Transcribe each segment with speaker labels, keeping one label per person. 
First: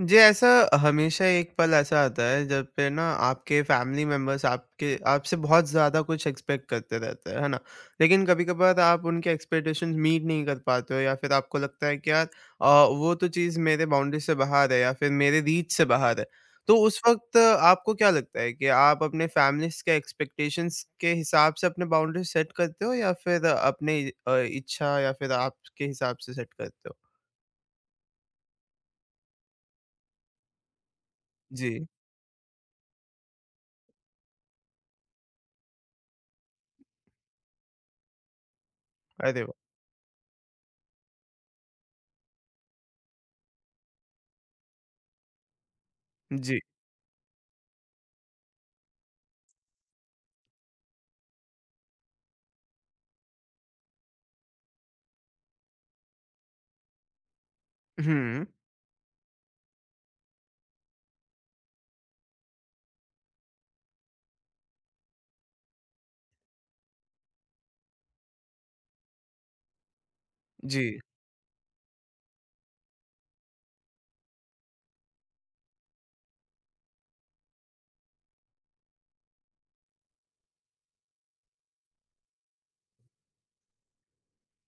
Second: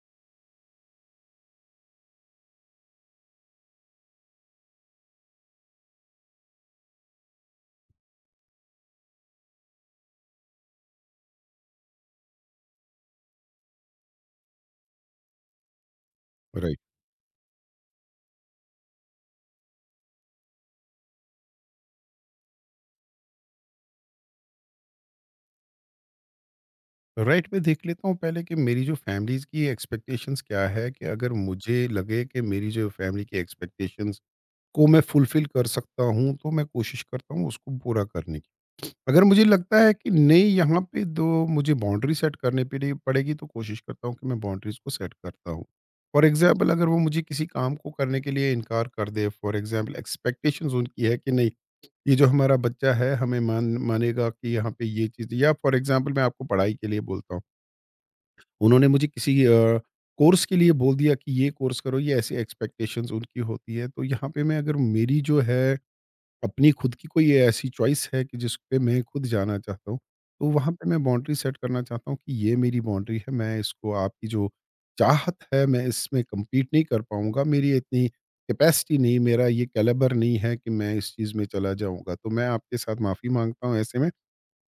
Speaker 1: जी, ऐसा हमेशा एक पल ऐसा आता है जब पे ना आपके फैमिली मेंबर्स आपके आपसे बहुत ज़्यादा कुछ एक्सपेक्ट करते रहते हैं, है ना? लेकिन कभी-कभार आप उनके एक्सपेक्टेशंस मीट नहीं कर पाते हो या फिर आपको लगता है कि यार अ, वो तो चीज़ मेरे बाउंड्री से बाहर है या फिर मेरे रीच से बाहर है। तो
Speaker 2: राइट
Speaker 1: उस वक़्त आपको क्या लगता है कि आप अपने फैमिलीज़ के एक्सपेक्टेशंस के हिसाब से अपने बाउंड्री सेट करते हो या फिर अपने इच्छा या फिर आपके हिसाब से सेट करते हो?
Speaker 2: राइट मैं देख लेता हूँ पहले कि मेरी जो फैमिलीज की एक्सपेक्टेशंस क्या है। कि अगर मुझे
Speaker 1: जी,
Speaker 2: लगे कि मेरी जो फैमिली की एक्सपेक्टेशंस को मैं फुलफिल कर सकता हूँ तो मैं कोशिश करता हूँ उसको पूरा करने की। अगर
Speaker 1: अरे
Speaker 2: मुझे
Speaker 1: वाह!
Speaker 2: लगता है कि नहीं यहाँ पे दो मुझे बाउंड्री सेट करने पड़ेगी तो कोशिश करता हूँ कि मैं बाउंड्रीज को सेट करता हूँ। फॉर
Speaker 1: जी,
Speaker 2: एग्जाम्पल अगर वो मुझे किसी काम को करने के लिए इनकार कर दे, फॉर एग्जाम्पल एक्सपेक्टेशंस उनकी है कि नहीं ये जो हमारा बच्चा है हमें मानेगा कि यहाँ पे ये चीज़, या फॉर एग्जाम्पल मैं आपको पढ़ाई के लिए बोलता हूँ,
Speaker 1: हुँ।
Speaker 2: उन्होंने मुझे किसी कोर्स के लिए बोल दिया कि ये कोर्स करो, ये ऐसी एक्सपेक्टेशंस उनकी होती है। तो यहाँ पे मैं अगर मेरी जो है अपनी खुद की कोई ऐसी चॉइस है कि जिस पे मैं खुद जाना चाहता हूँ, तो वहाँ
Speaker 1: जी।
Speaker 2: पे मैं बाउंड्री सेट करना चाहता हूँ कि ये मेरी बाउंड्री है, मैं इसको आपकी जो चाहत है, मैं इसमें कम्पीट नहीं कर पाऊँगा, मेरी इतनी कैपेसिटी नहीं, मेरा ये कैलिबर नहीं है कि मैं इस चीज़ में चला जाऊँगा। तो मैं आपके साथ माफ़ी माँगता हूँ ऐसे में।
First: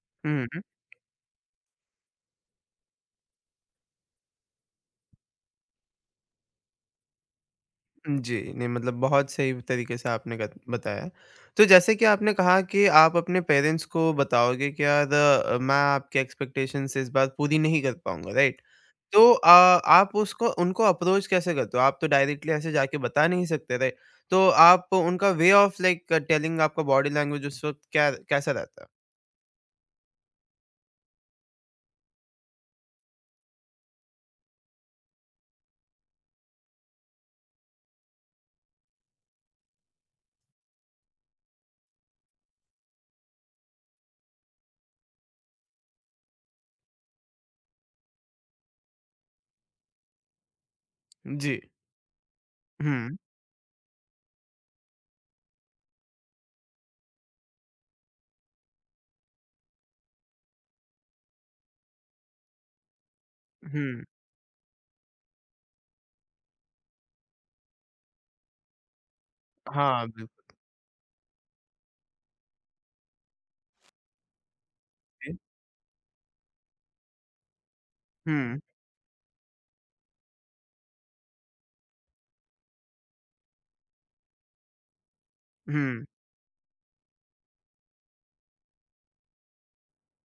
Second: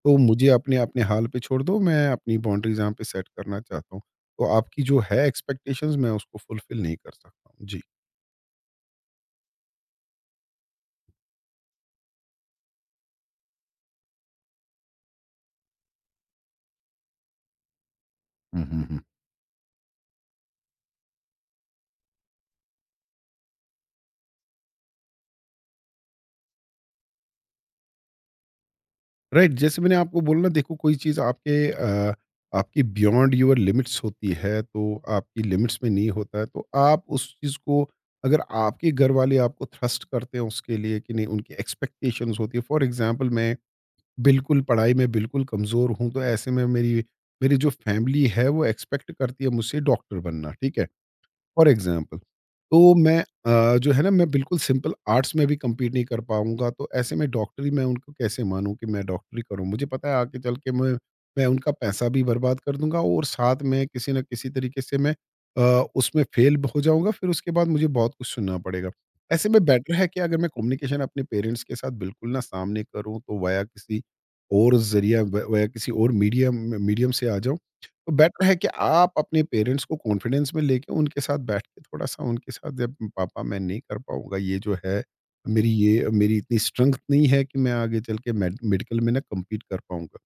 Speaker 2: तो
Speaker 1: हुँ,
Speaker 2: मुझे
Speaker 1: हुँ।
Speaker 2: अपने अपने हाल पे छोड़ दो, मैं अपनी बाउंड्रीज़ यहाँ पे सेट करना चाहता हूँ। तो आपकी जो है एक्सपेक्टेशंस मैं उसको फुलफ़िल नहीं कर सकता हूँ। जी।
Speaker 1: जी, नहीं मतलब बहुत सही तरीके से आपने गत बताया। तो जैसे कि आपने कहा कि आप अपने पेरेंट्स को बताओगे कि यार मैं आपके एक्सपेक्टेशंस इस बार पूरी नहीं कर पाऊँगा, राइट?
Speaker 2: हुँ, हुँ, हुँ।
Speaker 1: तो आप उसको उनको अप्रोच कैसे करते हो? आप तो डायरेक्टली ऐसे जाके बता नहीं सकते, राइट? तो आप उनका वे ऑफ लाइक टेलिंग आपका बॉडी लैंग्वेज उस वक़्त क्या कैसा रहता है?
Speaker 2: राइट, जैसे मैंने आपको बोला ना, देखो कोई चीज़ आपके आपकी बियॉन्ड योर लिमिट्स होती है, तो आपकी लिमिट्स में नहीं होता है, तो आप उस चीज़ को अगर आपके घर वाले आपको थ्रस्ट करते हैं उसके लिए, कि नहीं उनकी एक्सपेक्टेशंस होती है। फॉर एग्ज़ाम्पल मैं बिल्कुल, पढ़ाई में बिल्कुल कमज़ोर हूँ, तो ऐसे में मेरी मेरी जो फैमिली है, वो एक्सपेक्ट करती है मुझसे डॉक्टर बनना, ठीक है?
Speaker 1: जी।
Speaker 2: फॉर एग्जाम्पल तो
Speaker 1: हुँ,
Speaker 2: मैं जो है ना मैं बिल्कुल सिंपल आर्ट्स में भी कम्पीट नहीं कर पाऊँगा, तो ऐसे में डॉक्टरी मैं उनको कैसे मानूँ कि मैं डॉक्टरी करूँ? मुझे पता है आगे चल के मैं उनका पैसा भी बर्बाद कर दूँगा और साथ में
Speaker 1: हुँ।
Speaker 2: किसी न किसी तरीके से मैं उसमें फेल हो जाऊँगा, फिर उसके बाद मुझे बहुत कुछ सुनना पड़ेगा। ऐसे में बेटर है
Speaker 1: हाँ,
Speaker 2: कि अगर
Speaker 1: बिल्कुल।
Speaker 2: मैं कम्युनिकेशन अपने पेरेंट्स के साथ बिल्कुल ना सामने करूँ, तो वाया किसी और ज़रिया
Speaker 1: जी।
Speaker 2: व वाया किसी और मीडियम मीडियम से आ जाऊँ। तो बेटर है
Speaker 1: हुँ,
Speaker 2: कि आप अपने पेरेंट्स को कॉन्फिडेंस में लेके उनके साथ बैठ के थोड़ा-सा उनके साथ जब पापा मैं नहीं कर पाऊँगा, ये जो है मेरी
Speaker 1: हुँ।
Speaker 2: ये मेरी इतनी स्ट्रेंथ नहीं है कि मैं आगे चल के मेडिकल में ना कम्पीट कर पाऊँगा।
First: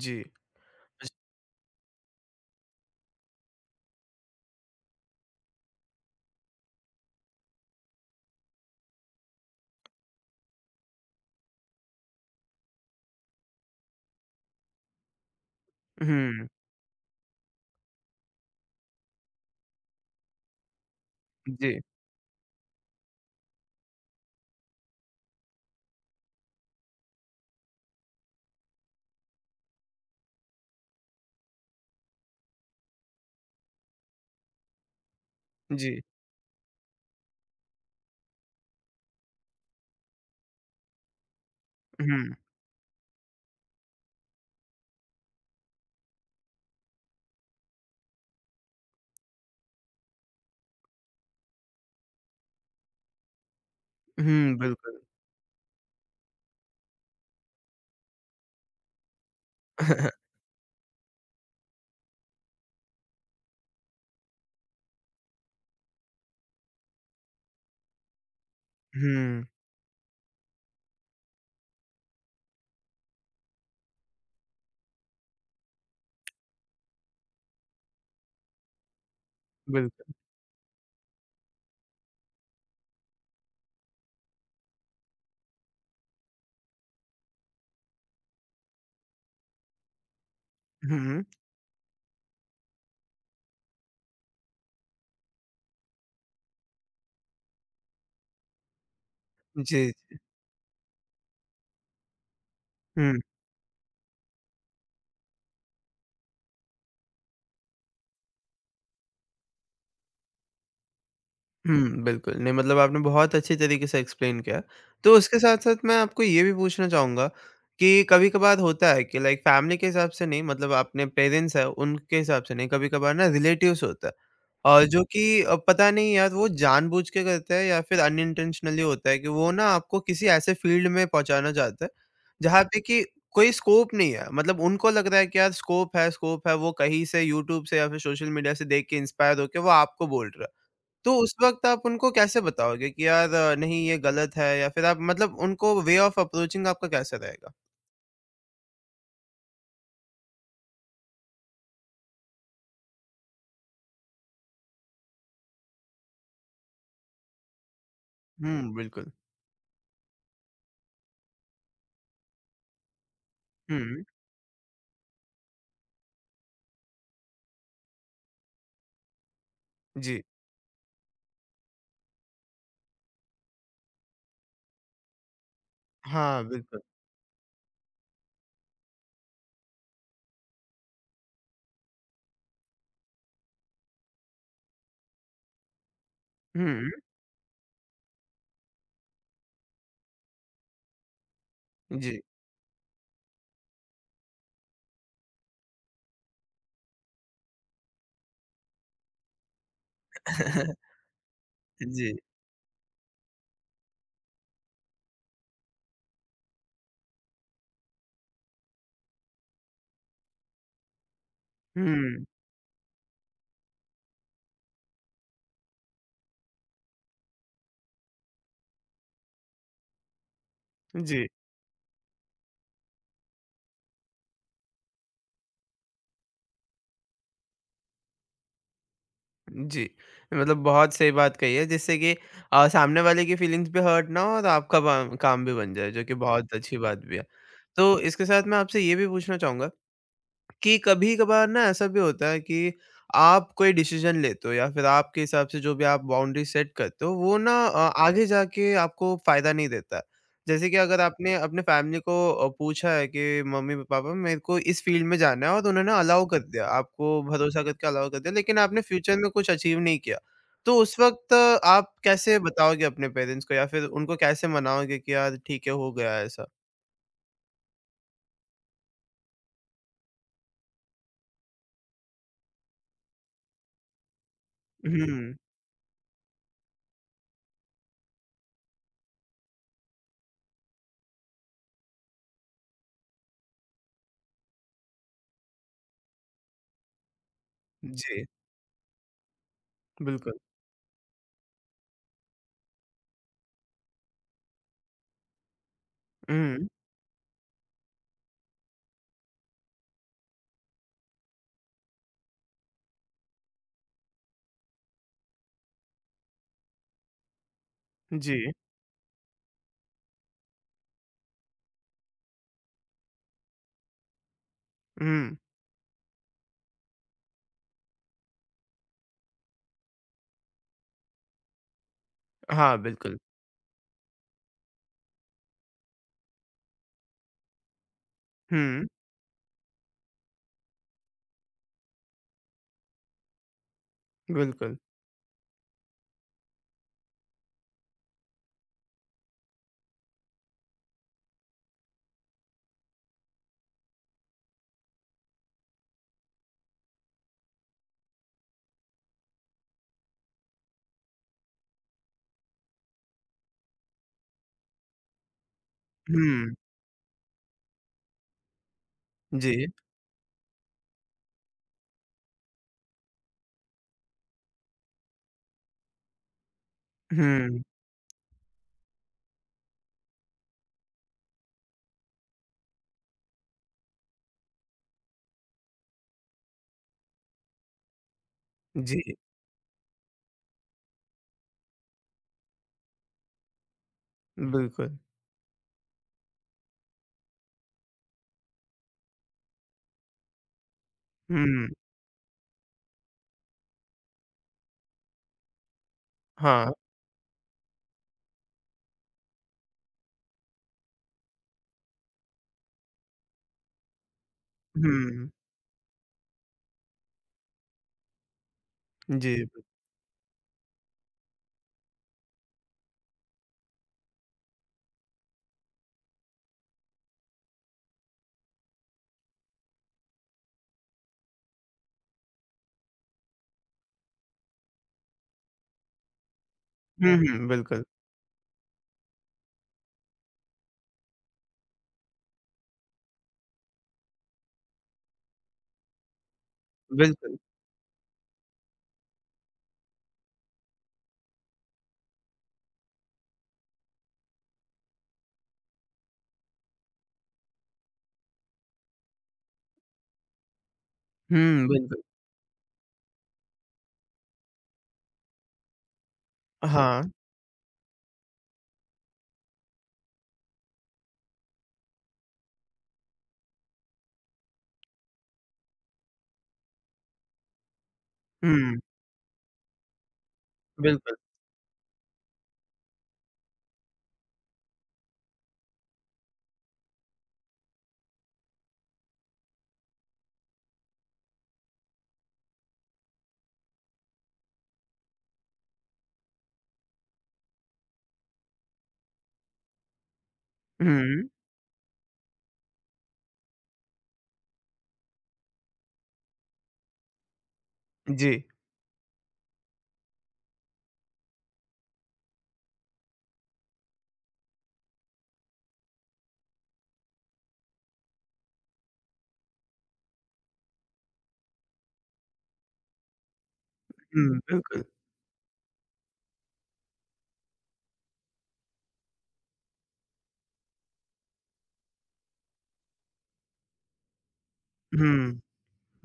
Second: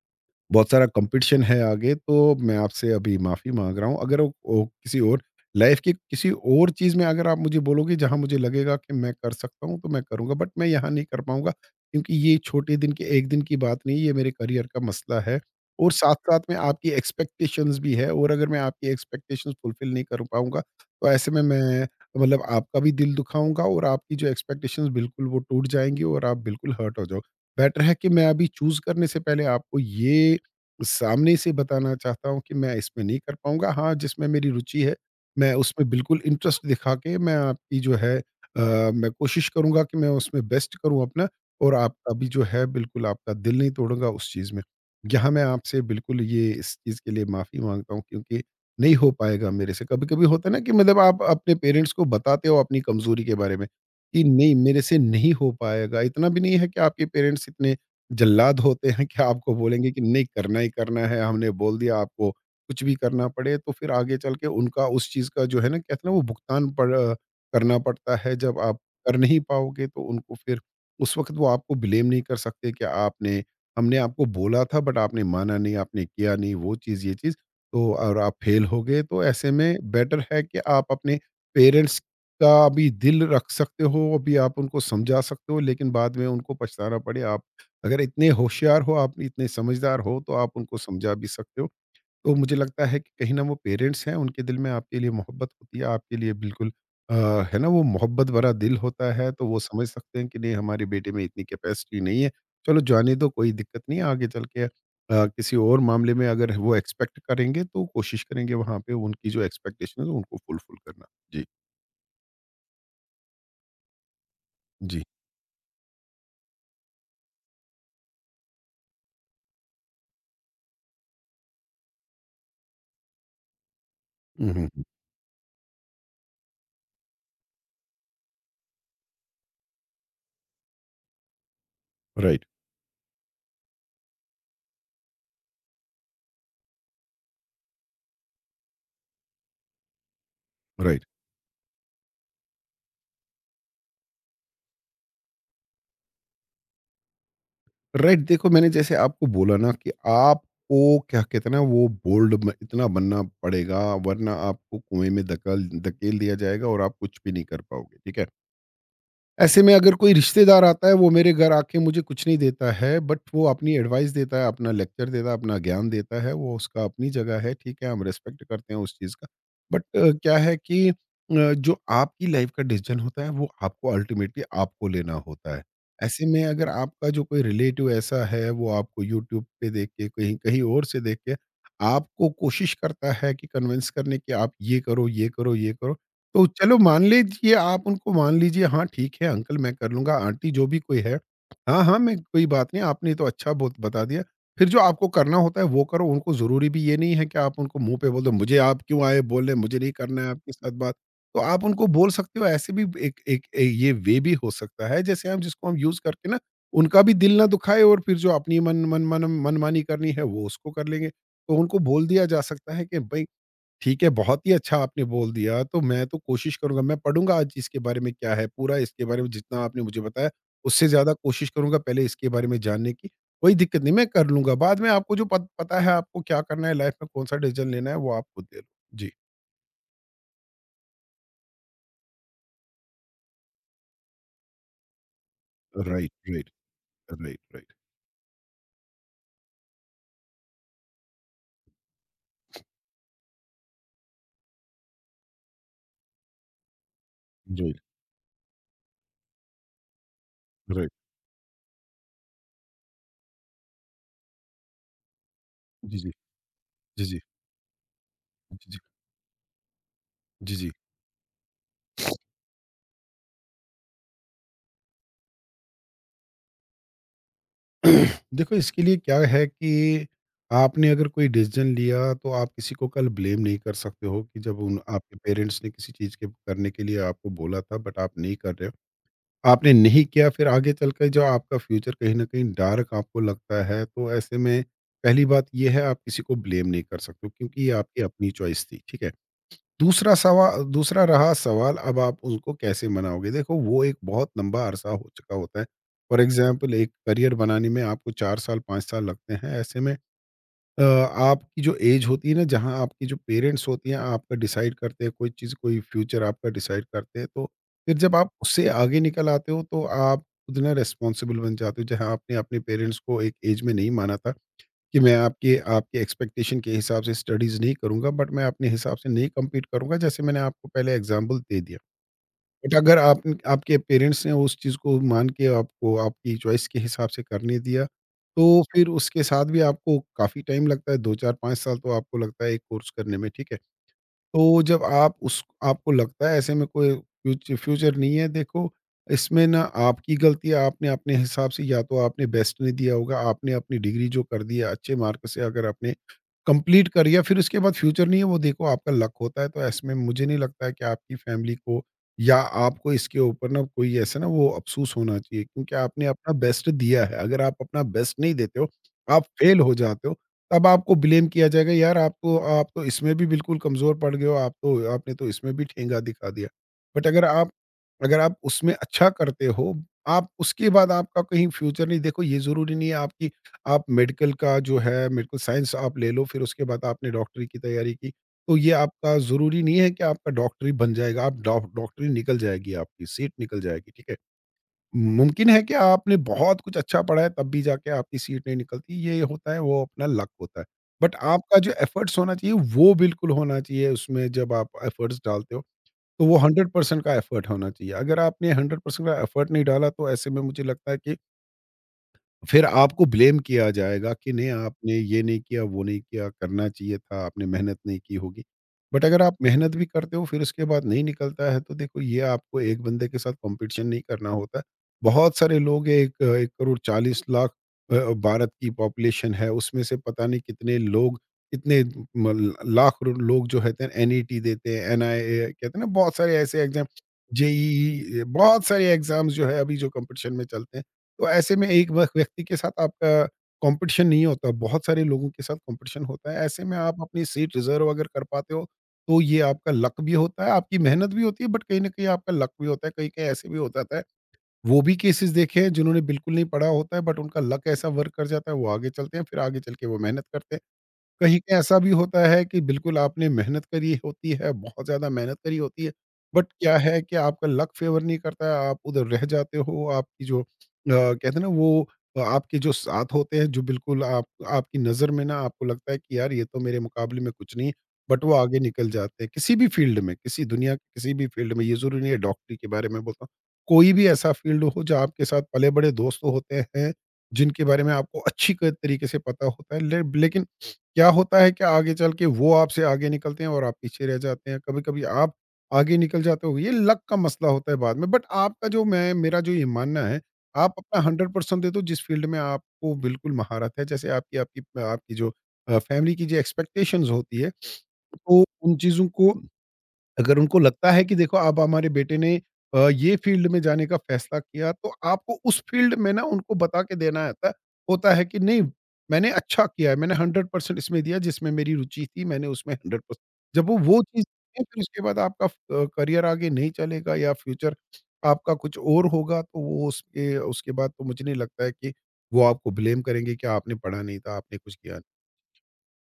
Speaker 1: जी।
Speaker 2: बहुत सारा कंपटीशन है आगे, तो मैं आपसे अभी माफ़ी माँग रहा हूँ। अगर वो किसी और लाइफ़ की किसी और चीज़ में अगर आप मुझे बोलोगे जहाँ मुझे लगेगा कि मैं कर सकता हूँ तो मैं करूँगा, बट मैं यहाँ नहीं कर पाऊँगा, क्योंकि ये छोटे दिन के 1 दिन की बात नहीं है, ये मेरे करियर का मसला है और साथ-साथ
Speaker 1: हुँ,
Speaker 2: में आपकी एक्सपेक्टेशंस भी है और अगर मैं आपकी एक्सपेक्टेशंस फुलफ़िल नहीं कर पाऊँगा, तो ऐसे में
Speaker 1: जी,
Speaker 2: मैं मतलब आपका भी दिल दुखाऊँगा और आपकी जो एक्सपेक्टेशंस बिल्कुल वो टूट जाएँगी और आप बिल्कुल हर्ट हो जाओ। बेटर है कि मैं अभी चूज़ करने से पहले आपको ये सामने से बताना चाहता हूँ कि मैं इसमें नहीं कर पाऊँगा। हाँ, जिसमें मेरी रुचि है, मैं उसमें
Speaker 1: जी।
Speaker 2: बिल्कुल इंटरेस्ट दिखा के मैं आपकी जो है मैं कोशिश करूँगा कि मैं उसमें बेस्ट करूँ अपना, और आपका भी
Speaker 1: हुँ।
Speaker 2: जो है बिल्कुल आपका दिल नहीं तोड़ूँगा उस चीज़ में। यहाँ मैं आपसे बिल्कुल ये इस चीज़ के लिए माफ़ी माँगता हूँ क्योंकि नहीं हो पाएगा मेरे से। कभी-कभी होता है ना कि मतलब आप अपने पेरेंट्स को बताते हो अपनी कमज़ोरी के बारे में, कि नहीं
Speaker 1: हुँ,
Speaker 2: मेरे से
Speaker 1: बिल्कुल।
Speaker 2: नहीं हो पाएगा। इतना भी नहीं है कि आपके पेरेंट्स इतने जल्लाद होते हैं कि आपको बोलेंगे कि नहीं करना ही करना है, हमने बोल दिया आपको कुछ भी करना पड़े, तो फिर आगे चल के उनका उस चीज़ का जो है ना कहते हैं ना वो भुगतान पड़ करना पड़ता है। जब आप कर नहीं
Speaker 1: हुँ,
Speaker 2: पाओगे तो उनको फिर उस वक्त वो आपको ब्लेम नहीं कर सकते कि आपने हमने आपको बोला था बट आपने माना नहीं, आपने किया नहीं वो चीज़, ये चीज़, तो और आप फेल हो गए, तो ऐसे में
Speaker 1: बिल्कुल।
Speaker 2: बेटर है कि आप अपने पेरेंट्स का भी दिल रख सकते हो, अभी आप उनको समझा सकते हो, लेकिन बाद में उनको पछताना पड़े। अगर इतने होशियार हो, आप इतने समझदार हो, तो आप उनको समझा
Speaker 1: हुँ,
Speaker 2: भी सकते हो। तो मुझे लगता है कि कहीं न वो पेरेंट्स हैं, उनके दिल में आपके लिए मोहब्बत होती है, आपके लिए बिल्कुल अ, है ना, वो मोहब्बत भरा दिल होता है, तो वो समझ
Speaker 1: जी। जी।
Speaker 2: सकते हैं कि नहीं, हमारे बेटे में इतनी कैपेसिटी नहीं है। चलो जाने
Speaker 1: हुँ,
Speaker 2: दो, कोई दिक्कत नहीं है, आगे चल के किसी और मामले में अगर वो एक्सपेक्ट करेंगे, तो कोशिश करेंगे वहाँ पे उनकी जो एक्सपेक्टेशन है, उनको फुलफिल करना। जी,
Speaker 1: हुँ, बिल्कुल। नहीं मतलब आपने बहुत अच्छे तरीके से एक्सप्लेन किया।
Speaker 2: जी।
Speaker 1: तो उसके साथ-साथ मैं आपको ये भी पूछना चाहूँगा कि कभी-कभार होता है कि लाइक फैमिली के हिसाब से नहीं मतलब अपने पेरेंट्स हैं, उनके हिसाब से नहीं, कभी-कभार ना रिलेटिव्स होता है।
Speaker 2: हुँ, हुँ, हुँ।
Speaker 1: जो कि पता नहीं यार वो जानबूझ के करता है या फिर अनइंटेंशनली होता है कि वो ना आपको किसी ऐसे फील्ड में पहुँचाना चाहता है,
Speaker 2: राइट,
Speaker 1: जहाँ पे कि कोई स्कोप नहीं है। मतलब उनको लग रहा है कि यार स्कोप है, वो कहीं से यूट्यूब से या फिर सोशल मीडिया से देख के इंस्पायर होके वो आपको बोल रहा है।
Speaker 2: राइट।
Speaker 1: तो उस वक़्त आप उनको कैसे बताओगे कि यार नहीं ये गलत है या फिर आप मतलब उनको वे ऑफ अप्रोचिंग आपका कैसा रहेगा?
Speaker 2: राइट, देखो मैंने जैसे आपको बोला ना कि आपको क्या कहते हैं ना वो बोल्ड इतना बनना पड़ेगा, वरना आपको कुएं में धकेल धकेल दिया जाएगा और आप कुछ भी नहीं कर पाओगे, ठीक है?
Speaker 1: हुँ, बिल्कुल।
Speaker 2: ऐसे में अगर कोई रिश्तेदार आता है, वो मेरे घर आके मुझे कुछ नहीं देता है बट वो अपनी
Speaker 1: हुँ,
Speaker 2: एडवाइस देता है, अपना लेक्चर देता है, अपना ज्ञान देता है, वो उसका अपनी जगह है, ठीक है, हम रिस्पेक्ट करते हैं उस चीज़ का। बट
Speaker 1: जी।
Speaker 2: क्या है कि जो आपकी लाइफ का डिसीजन होता है वो आपको अल्टीमेटली आपको लेना होता है। ऐसे
Speaker 1: हाँ,
Speaker 2: में अगर
Speaker 1: बिल्कुल।
Speaker 2: आपका जो कोई रिलेटिव ऐसा है वो आपको यूट्यूब पे देख के कहीं कहीं और से देख के आपको कोशिश करता है कि कन्विंस करने की, आप ये करो, ये करो, ये करो, तो चलो
Speaker 1: हुँ,
Speaker 2: मान लीजिए आप उनको मान लीजिए हाँ ठीक है अंकल मैं कर लूँगा, आंटी जो भी कोई है। हाँ, हाँ, मैं
Speaker 1: जी।
Speaker 2: कोई बात नहीं, आपने तो अच्छा बहुत बता दिया। फिर जो आपको करना होता है वो करो, उनको ज़रूरी भी ये नहीं है कि आप उनको मुँह पे बोल दो, मुझे आप क्यों आए बोलने, मुझे नहीं करना है आपके साथ बात। तो आप उनको
Speaker 1: जी।
Speaker 2: बोल सकते हो ऐसे भी एक एक ये वे भी हो सकता है जैसे हम जिसको हम यूज़ करके ना उनका भी दिल ना दुखाए और फिर जो अपनी मन मन मन मनमानी करनी है वो उसको कर लेंगे। तो उनको बोल
Speaker 1: हुँ,
Speaker 2: दिया जा सकता है कि भई ठीक है, बहुत ही अच्छा आपने बोल दिया, तो मैं तो कोशिश करूँगा, मैं पढ़ूँगा आज इसके बारे में क्या है, पूरा इसके बारे में जितना आपने मुझे बताया, उससे ज़्यादा
Speaker 1: जी।
Speaker 2: कोशिश करूँगा पहले इसके बारे में जानने की। कोई दिक्कत नहीं, मैं कर लूँगा, बाद में आपको जो पत पता है आपको क्या करना है लाइफ़ में, कौन-सा डिसीज़न लेना है, वो आप खुद ले लो। जी,
Speaker 1: जी, मतलब बहुत सही बात कही है जिससे कि सामने वाले की फीलिंग्स भी हर्ट ना हो और आपका बाम काम भी बन जाए, जो
Speaker 2: राइट,
Speaker 1: कि हुँ।
Speaker 2: राइट,
Speaker 1: बहुत अच्छी बात भी है।
Speaker 2: राइट, राइट,
Speaker 1: तो इसके साथ मैं आपसे ये भी पूछना चाहूँगा कि कभी-कभार ना ऐसा भी होता है कि आप कोई डिसीज़न लेते हो या फिर आपके हिसाब से जो भी आप बाउंड्री सेट करते हो वो ना
Speaker 2: राइट,
Speaker 1: आगे जाके आपको फ़ायदा नहीं देता है। जैसे कि
Speaker 2: राइट।
Speaker 1: अगर आपने अपने फैमिली को पूछा है कि मम्मी-पापा मेरे को इस फ़ील्ड में जाना है और तो उन्होंने
Speaker 2: जी, जी।
Speaker 1: अलाउ कर दिया,
Speaker 2: जी, जी।
Speaker 1: आपको भरोसा करके अलाउ कर दिया लेकिन
Speaker 2: जी, जी।
Speaker 1: आपने फ्यूचर में कुछ अचीव नहीं किया।
Speaker 2: जी, जी।
Speaker 1: तो उस वक़्त आप कैसे बताओगे अपने पेरेंट्स को या फिर उनको कैसे मनाओगे कि यार ठीक है हो गया ऐसा?
Speaker 2: देखो इसके लिए क्या है कि आपने अगर कोई डिसीजन लिया तो आप किसी को कल ब्लेम नहीं कर सकते हो कि जब उन आपके
Speaker 1: हुँ।
Speaker 2: पेरेंट्स ने किसी चीज़ के करने के लिए आपको बोला था बट आप नहीं कर रहे हो, आपने नहीं किया, फिर आगे चल कर जो आपका फ्यूचर कहीं ना कहीं डार्क आपको लगता है, तो ऐसे में पहली बात यह है आप किसी को ब्लेम नहीं कर सकते हो, क्योंकि ये आपकी
Speaker 1: जी,
Speaker 2: अपनी चॉइस थी, ठीक है? दूसरा
Speaker 1: बिल्कुल।
Speaker 2: सवा दूसरा रहा सवाल, अब आप उसको कैसे मनाओगे? देखो वो एक बहुत लंबा अरसा हो चुका होता है। फॉर
Speaker 1: हुँ,
Speaker 2: एग्ज़ाम्पल एक करियर बनाने में आपको 4 साल, 5 साल लगते हैं। ऐसे में आपकी जो एज होती है ना जहाँ आपके जो पेरेंट्स होते हैं आपका डिसाइड करते हैं कोई चीज़, कोई फ्यूचर आपका डिसाइड करते हैं। तो फिर जब आप
Speaker 1: जी।
Speaker 2: उससे आगे निकल आते हो तो आप खुद ना रिस्पॉन्सिबल बन जाते हो जहाँ आपने अपने पेरेंट्स को एक एज में नहीं माना था। कि मैं
Speaker 1: हुँ।
Speaker 2: आपके आपके एक्सपेक्टेशन के हिसाब से स्टडीज़ नहीं करूँगा बट मैं अपने हिसाब से नहीं कम्पीट करूँगा, जैसे मैंने आपको पहले एग्ज़ाम्पल दे दिया। बट
Speaker 1: हाँ,
Speaker 2: अगर
Speaker 1: बिल्कुल।
Speaker 2: आप आपके पेरेंट्स ने उस चीज़ को मान के आपको आपकी चॉइस के हिसाब से करने दिया, तो
Speaker 1: हुँ,
Speaker 2: फिर उसके साथ भी आपको काफ़ी टाइम लगता है 2, 4, 5 साल तो आपको लगता है एक कोर्स करने में, ठीक है? तो
Speaker 1: बिल्कुल।
Speaker 2: जब आप उस आपको लगता है ऐसे में कोई फ्यूचर नहीं है देखो, इसमें ना आपकी गलती है, आपने अपने हिसाब से या तो आपने बेस्ट नहीं दिया होगा, आपने अपनी डिग्री जो कर दी है अच्छे मार्क से अगर आपने कंप्लीट करी है, फिर उसके बाद फ्यूचर नहीं है वो देखो आपका लक होता है। तो ऐसे में मुझे नहीं लगता है कि आपकी फैमिली को या आपको इसके ऊपर ना कोई ऐसा ना वो अफ़सोस होना चाहिए क्योंकि आपने अपना
Speaker 1: हुँ,
Speaker 2: बेस्ट दिया है। अगर आप अपना बेस्ट नहीं देते हो, आप फेल
Speaker 1: जी।
Speaker 2: हो जाते हो, तब आपको ब्लेम किया जाएगा यार आप तो इसमें भी बिल्कुल कमज़ोर पड़ गए हो, आप तो आपने तो इसमें भी ठेंगा दिखा दिया। बट अगर आप
Speaker 1: हुँ,
Speaker 2: अगर आप उसमें अच्छा करते हो, आप उसके बाद आपका कहीं फ्यूचर नहीं देखो ये ज़रूरी नहीं है आपकी। आप मेडिकल का जो है मेडिकल साइंस आप ले लो, फिर उसके बाद आपने डॉक्टरी की तैयारी की, तो ये आपका
Speaker 1: जी,
Speaker 2: ज़रूरी नहीं है कि आपका डॉक्टरी बन जाएगा, आप डॉ डॉक्टरी निकल जाएगी आपकी, सीट निकल जाएगी, ठीक है?
Speaker 1: बिल्कुल।
Speaker 2: मुमकिन है कि आपने बहुत कुछ अच्छा पढ़ा है तब भी जाके आपकी सीट नहीं निकलती, ये होता है वो अपना लक होता है। बट आपका
Speaker 1: हुँ,
Speaker 2: जो एफर्ट्स होना चाहिए वो बिल्कुल होना चाहिए, उसमें जब आप एफर्ट्स डालते हो तो वो हंड्रेड
Speaker 1: हाँ।
Speaker 2: परसेंट का एफर्ट होना चाहिए। अगर आपने हंड्रेड परसेंट का एफर्ट नहीं डाला तो ऐसे में मुझे लगता है कि फिर आपको ब्लेम किया जाएगा कि नहीं, आपने ये
Speaker 1: हुँ,
Speaker 2: नहीं किया, वो नहीं किया, करना चाहिए था, आपने मेहनत नहीं की होगी। बट अगर
Speaker 1: जी।
Speaker 2: आप मेहनत भी करते हो फिर उसके बाद नहीं निकलता है, तो देखो, ये आपको एक बंदे के साथ कॉम्पिटिशन नहीं करना होता है। बहुत सारे लोग हैं, एक 1,40,00,000 भारत की पॉपुलेशन है, उसमें से पता नहीं कितने लोग, कितने म लाख लोग जो होते हैं एनईटी देते हैं, एनआईए कहते हैं ना, बहुत सारे ऐसे एग्ज़ाम,
Speaker 1: हुँ, हुँ, बिल्कुल,
Speaker 2: जेईई, बहुत सारे एग्ज़ाम्स जो है अभी जो कॉम्पिटिशन में चलते हैं। तो ऐसे में एक वक व्यक्ति के साथ आपका कॉम्पिटिशन नहीं होता, बहुत सारे लोगों के साथ कॉम्पिटिशन होता है। ऐसे में आप अपनी
Speaker 1: बिल्कुल।
Speaker 2: सीट रिज़र्व अगर कर पाते हो, तो ये आपका लक भी होता है, आपकी मेहनत भी होती है, बट कहीं न कहीं आपका लक भी होता है, कहीं-कहीं ऐसे भी हो जाता है। वो भी केसेस देखे हैं जिन्होंने बिल्कुल नहीं पढ़ा होता है, बट उनका लक ऐसा वर्क कर जाता है, वो आगे चलते हैं, फिर आगे चल के वो मेहनत करते हैं। कहीं कहीं
Speaker 1: हुँ,
Speaker 2: ऐसा भी
Speaker 1: बिल्कुल।
Speaker 2: होता है कि बिल्कुल आपने मेहनत करी होती है, बहुत ज़्यादा मेहनत करी होती है, बट क्या है
Speaker 1: हाँ,
Speaker 2: कि आपका लक फ़ेवर नहीं करता है, आप उधर रह जाते हो। आपकी जो कहते हैं ना, वो आपके जो साथ होते हैं, जो बिल्कुल आप आपकी नज़र में ना आपको लगता है कि यार, ये तो मेरे मुकाबले में कुछ नहीं, बट वो आगे
Speaker 1: हुँ,
Speaker 2: निकल जाते हैं। किसी भी फ़ील्ड में, किसी दुनिया के किसी
Speaker 1: बिल्कुल।
Speaker 2: भी फ़ील्ड में, ये ज़रूरी नहीं है, डॉक्टरी के बारे में बोलता हूँ, कोई भी ऐसा फ़ील्ड हो, जो आपके साथ पले-बढ़े दोस्त होते हैं, जिनके बारे में आपको अच्छी क तरीके से पता होता है, ले लेकिन क्या होता है कि आगे चल के वो आपसे आगे निकलते हैं और आप पीछे रह जाते हैं। कभी-कभी आप आगे निकल जाते हो, ये लक का मसला होता है बाद में। बट आपका जो मैं मेरा जो ये मानना है, आप अपना
Speaker 1: हुँ,
Speaker 2: 100% दे दो जिस फ़ील्ड में आपको बिल्कुल महारत है। जैसे आपकी आपकी आपकी जो फ़ैमिली की जो एक्सपेक्टेशंस होती है,
Speaker 1: जी।
Speaker 2: तो उन चीज़ों को, अगर उनको लगता है कि देखो अब हमारे बेटे ने ये फ़ील्ड में जाने का फ़ैसला किया, तो आपको उस फ़ील्ड में ना उनको बता के देना होता होता है कि नहीं, मैंने अच्छा किया है, मैंने 100% इसमें दिया जिसमें मेरी रुचि थी, मैंने उसमें 100% जब वो चीज़
Speaker 1: हुँ,
Speaker 2: है, फिर
Speaker 1: बिल्कुल।
Speaker 2: उसके बाद आपका फ करियर आगे नहीं चलेगा या फ्यूचर आपका कुछ और होगा, तो वो उसके उसके बाद तो मुझे नहीं लगता है कि वो आपको ब्लेम करेंगे कि आपने पढ़ा नहीं था, आपने कुछ किया
Speaker 1: हुँ।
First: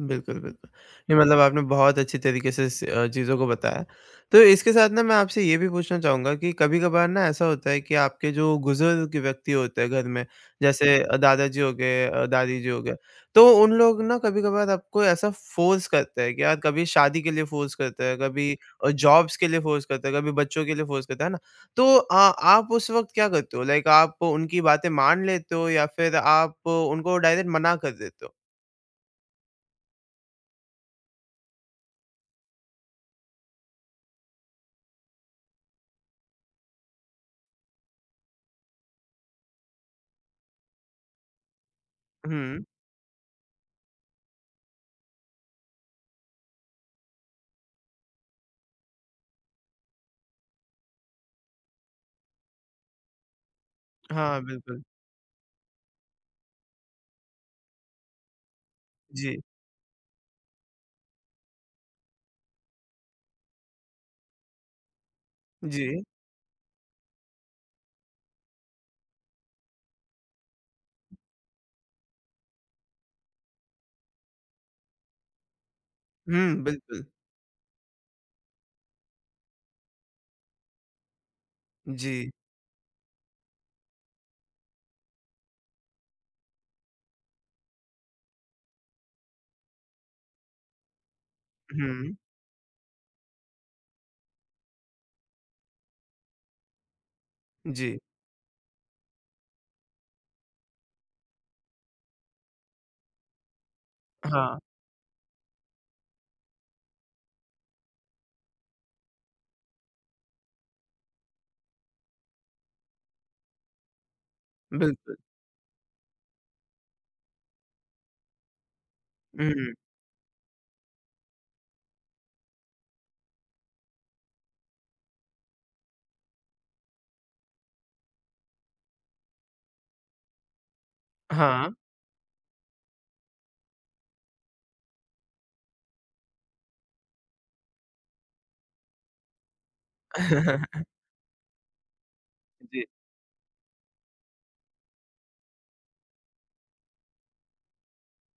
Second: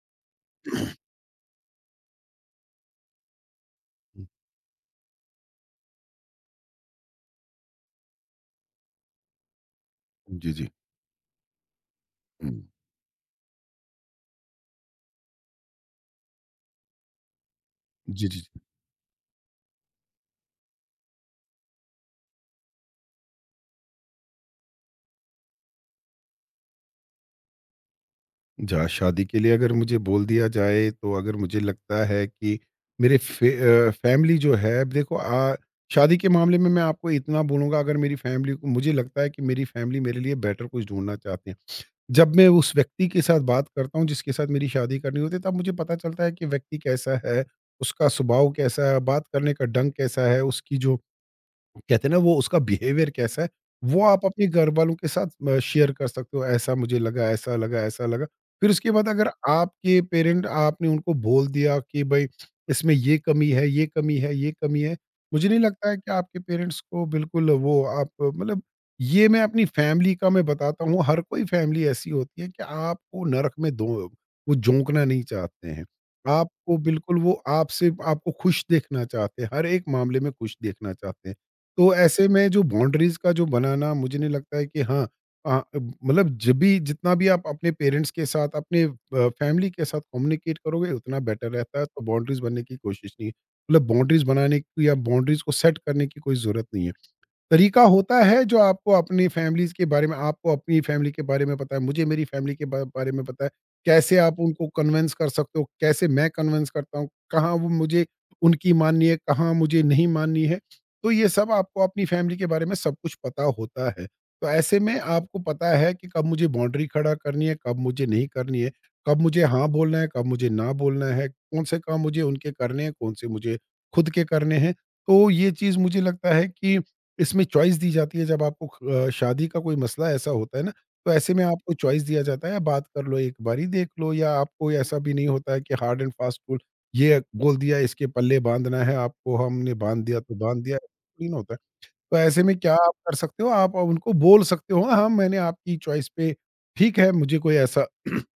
Speaker 1: बिल्कुल, बिल्कुल।
Speaker 2: नहीं।
Speaker 1: नहीं मतलब आपने बहुत अच्छी तरीके से चीज़ों को बताया।
Speaker 2: जी,
Speaker 1: तो इसके साथ ना मैं आपसे ये भी पूछना चाहूँगा कि कभी-कभार ना ऐसा होता है कि आपके जो बुजुर्ग व्यक्ति होते हैं घर में,
Speaker 2: जी।
Speaker 1: जैसे दादाजी हो गए
Speaker 2: हुँ।
Speaker 1: दादी जी हो गए, तो उन लोग ना कभी-कभार आपको ऐसा फ़ोर्स करते हैं कि यार कभी शादी के लिए फ़ोर्स करते हैं,
Speaker 2: जी, जी।
Speaker 1: कभी जॉब्स के लिए फ़ोर्स करते हैं, कभी बच्चों के लिए फ़ोर्स करते हैं, है ना? तो आप उस वक़्त क्या करते हो? लाइक आप उनकी बातें मान लेते हो या फिर आप उनको डायरेक्ट मना कर देते हो?
Speaker 2: जहाँ शादी के लिए अगर मुझे बोल दिया जाए, तो अगर मुझे लगता है कि मेरे फे, फैमिली जो है, अब देखो, शादी के मामले में मैं आपको इतना बोलूँगा, अगर मेरी फैमिली को मुझे लगता है कि मेरी फैमिली मेरे लिए बेटर कुछ ढूंढना चाहते हैं। जब मैं
Speaker 1: हुँ।
Speaker 2: उस व्यक्ति के साथ बात करता हूँ जिसके साथ मेरी शादी करनी होती है, तब मुझे पता चलता है कि व्यक्ति कैसा है, उसका स्वभाव कैसा है, बात करने का ढंग कैसा है, उसकी जो कहते हैं ना वो उसका बिहेवियर कैसा है, वो आप
Speaker 1: हाँ,
Speaker 2: अपने
Speaker 1: बिल्कुल।
Speaker 2: घरवालों के साथ शेयर कर सकते हो, ऐसा मुझे लगा, ऐसा लगा, ऐसा लगा। फिर उसके बाद अगर
Speaker 1: जी,
Speaker 2: आपके पेरेंट, आपने उनको बोल दिया कि भई इसमें ये कमी है, ये कमी है, ये कमी है, मुझे नहीं लगता है
Speaker 1: जी।
Speaker 2: कि आपके पेरेंट्स को बिल्कुल वो, आप मतलब, ये मैं अपनी फैमिली का मैं बताता हूँ, हर कोई फैमिली ऐसी होती है कि आपको नरक में दो वो झोंकना नहीं चाहते हैं।
Speaker 1: हुँ,
Speaker 2: आपको
Speaker 1: बिल्कुल।
Speaker 2: बिल्कुल वो आपसे आपको खुश देखना चाहते हैं, हर एक मामले में खुश देखना चाहते हैं। तो ऐसे
Speaker 1: जी।
Speaker 2: में जो बाउंड्रीज़ का जो बनाना, मुझे नहीं लगता है कि हाँ, मतलब जब भी जितना भी आप अपने पेरेंट्स के साथ, अपने फैमिली के साथ कम्युनिकेट करोगे उतना बेटर रहता है, तो
Speaker 1: हुँ,
Speaker 2: बाउंड्रीज़ बनने की कोशिश नहीं है। मतलब बाउंड्रीज़ बनाने की या बाउंड्रीज़ को सेट करने की कोई ज़रूरत नहीं है। तरीका
Speaker 1: जी।
Speaker 2: होता है जो आपको अपनी फैमिलीज़ के बारे में, आपको अपनी फैमिली के बारे में पता है, मुझे मेरी फैमिली के बा बारे में पता है। कैसे आप
Speaker 1: हाँ,
Speaker 2: उनको कन्विन्स कर सकते हो, कैसे मैं कन्विन्स करता हूँ, कहाँ वो मुझे उनकी माननी है, कहाँ मुझे नहीं माननी है। तो ये सब आपको अपनी फैमिली के बारे में सब कुछ पता होता है। तो ऐसे में
Speaker 1: बिल्कुल।
Speaker 2: आपको पता है कि कब मुझे बाउंड्री खड़ा करनी है, कब मुझे नहीं करनी है, कब मुझे हाँ
Speaker 1: हुँ,
Speaker 2: बोलना है, कब मुझे ना बोलना है, कौन से काम मुझे उनके करने हैं, कौन से मुझे खुद के करने हैं। तो ये चीज़ मुझे लगता है कि इसमें चॉइस दी जाती है, जब आपको शादी का कोई मसला ऐसा होता है ना, तो ऐसे में आपको
Speaker 1: हाँ।
Speaker 2: चॉइस दिया जाता है, बात कर लो, एक बारी देख लो, या आपको ऐसा भी नहीं होता है कि हार्ड एंड फास्ट रूल, ये बोल दिया, इसके पल्ले बाँधना है आपको, हमने बाँध दिया तो बाँध दिया, थोड़ी ना होता है। तो ऐसे में क्या
Speaker 1: जी।
Speaker 2: आप कर सकते हो, आप उनको बोल सकते हो, हाँ, मैंने आपकी चॉइस पे ठीक है, मुझे कोई ऐसा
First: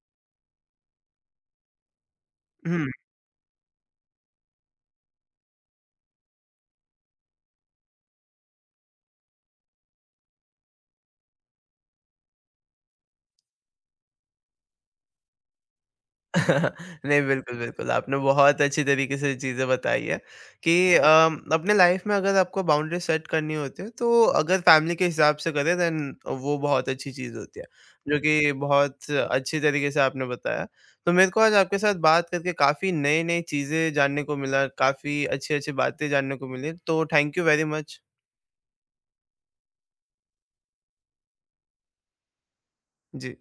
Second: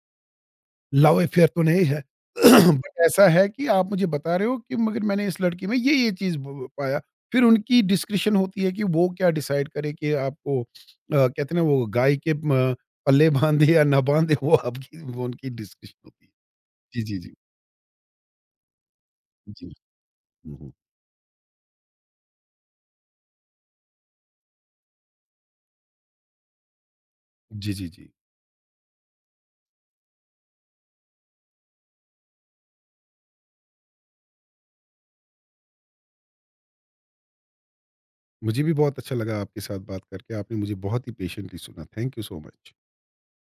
Speaker 2: लव अफेयर तो नहीं है,
Speaker 1: हुँ।
Speaker 2: बट ऐसा है कि आप मुझे बता रहे हो कि मगर मैंने इस लड़की में ये चीज़ ब पाया। फिर उनकी डिस्कशन होती है कि वो क्या डिसाइड करे कि आपको कहते हैं ना वो गाय के म पल्ले बाँधे या ना बाँधे, वो आपकी, वो उनकी डिस्कशन होती है। जी, जी,
Speaker 1: नहीं,
Speaker 2: जी।
Speaker 1: बिल्कुल, बिल्कुल। आपने बहुत अच्छी तरीके से चीज़ें
Speaker 2: जी।
Speaker 1: बताई है
Speaker 2: हुँ, हुँ।
Speaker 1: कि अपने लाइफ में अगर आपको बाउंड्री सेट करनी होती है तो अगर फैमिली के हिसाब से करें देन वो बहुत अच्छी चीज़ होती है,
Speaker 2: जी, जी, जी।
Speaker 1: जो कि बहुत अच्छी तरीके से आपने बताया। तो मेरे को आज आपके साथ बात करके काफ़ी नई-नई चीज़ें जानने को मिला, काफ़ी अच्छी-अच्छी बातें जानने को मिली, तो थैंक यू वेरी मच।
Speaker 2: मुझे भी बहुत अच्छा लगा आपके साथ बात करके। आपने मुझे बहुत ही पेशेंटली सुना। Thank you so much.
Speaker 1: Ji.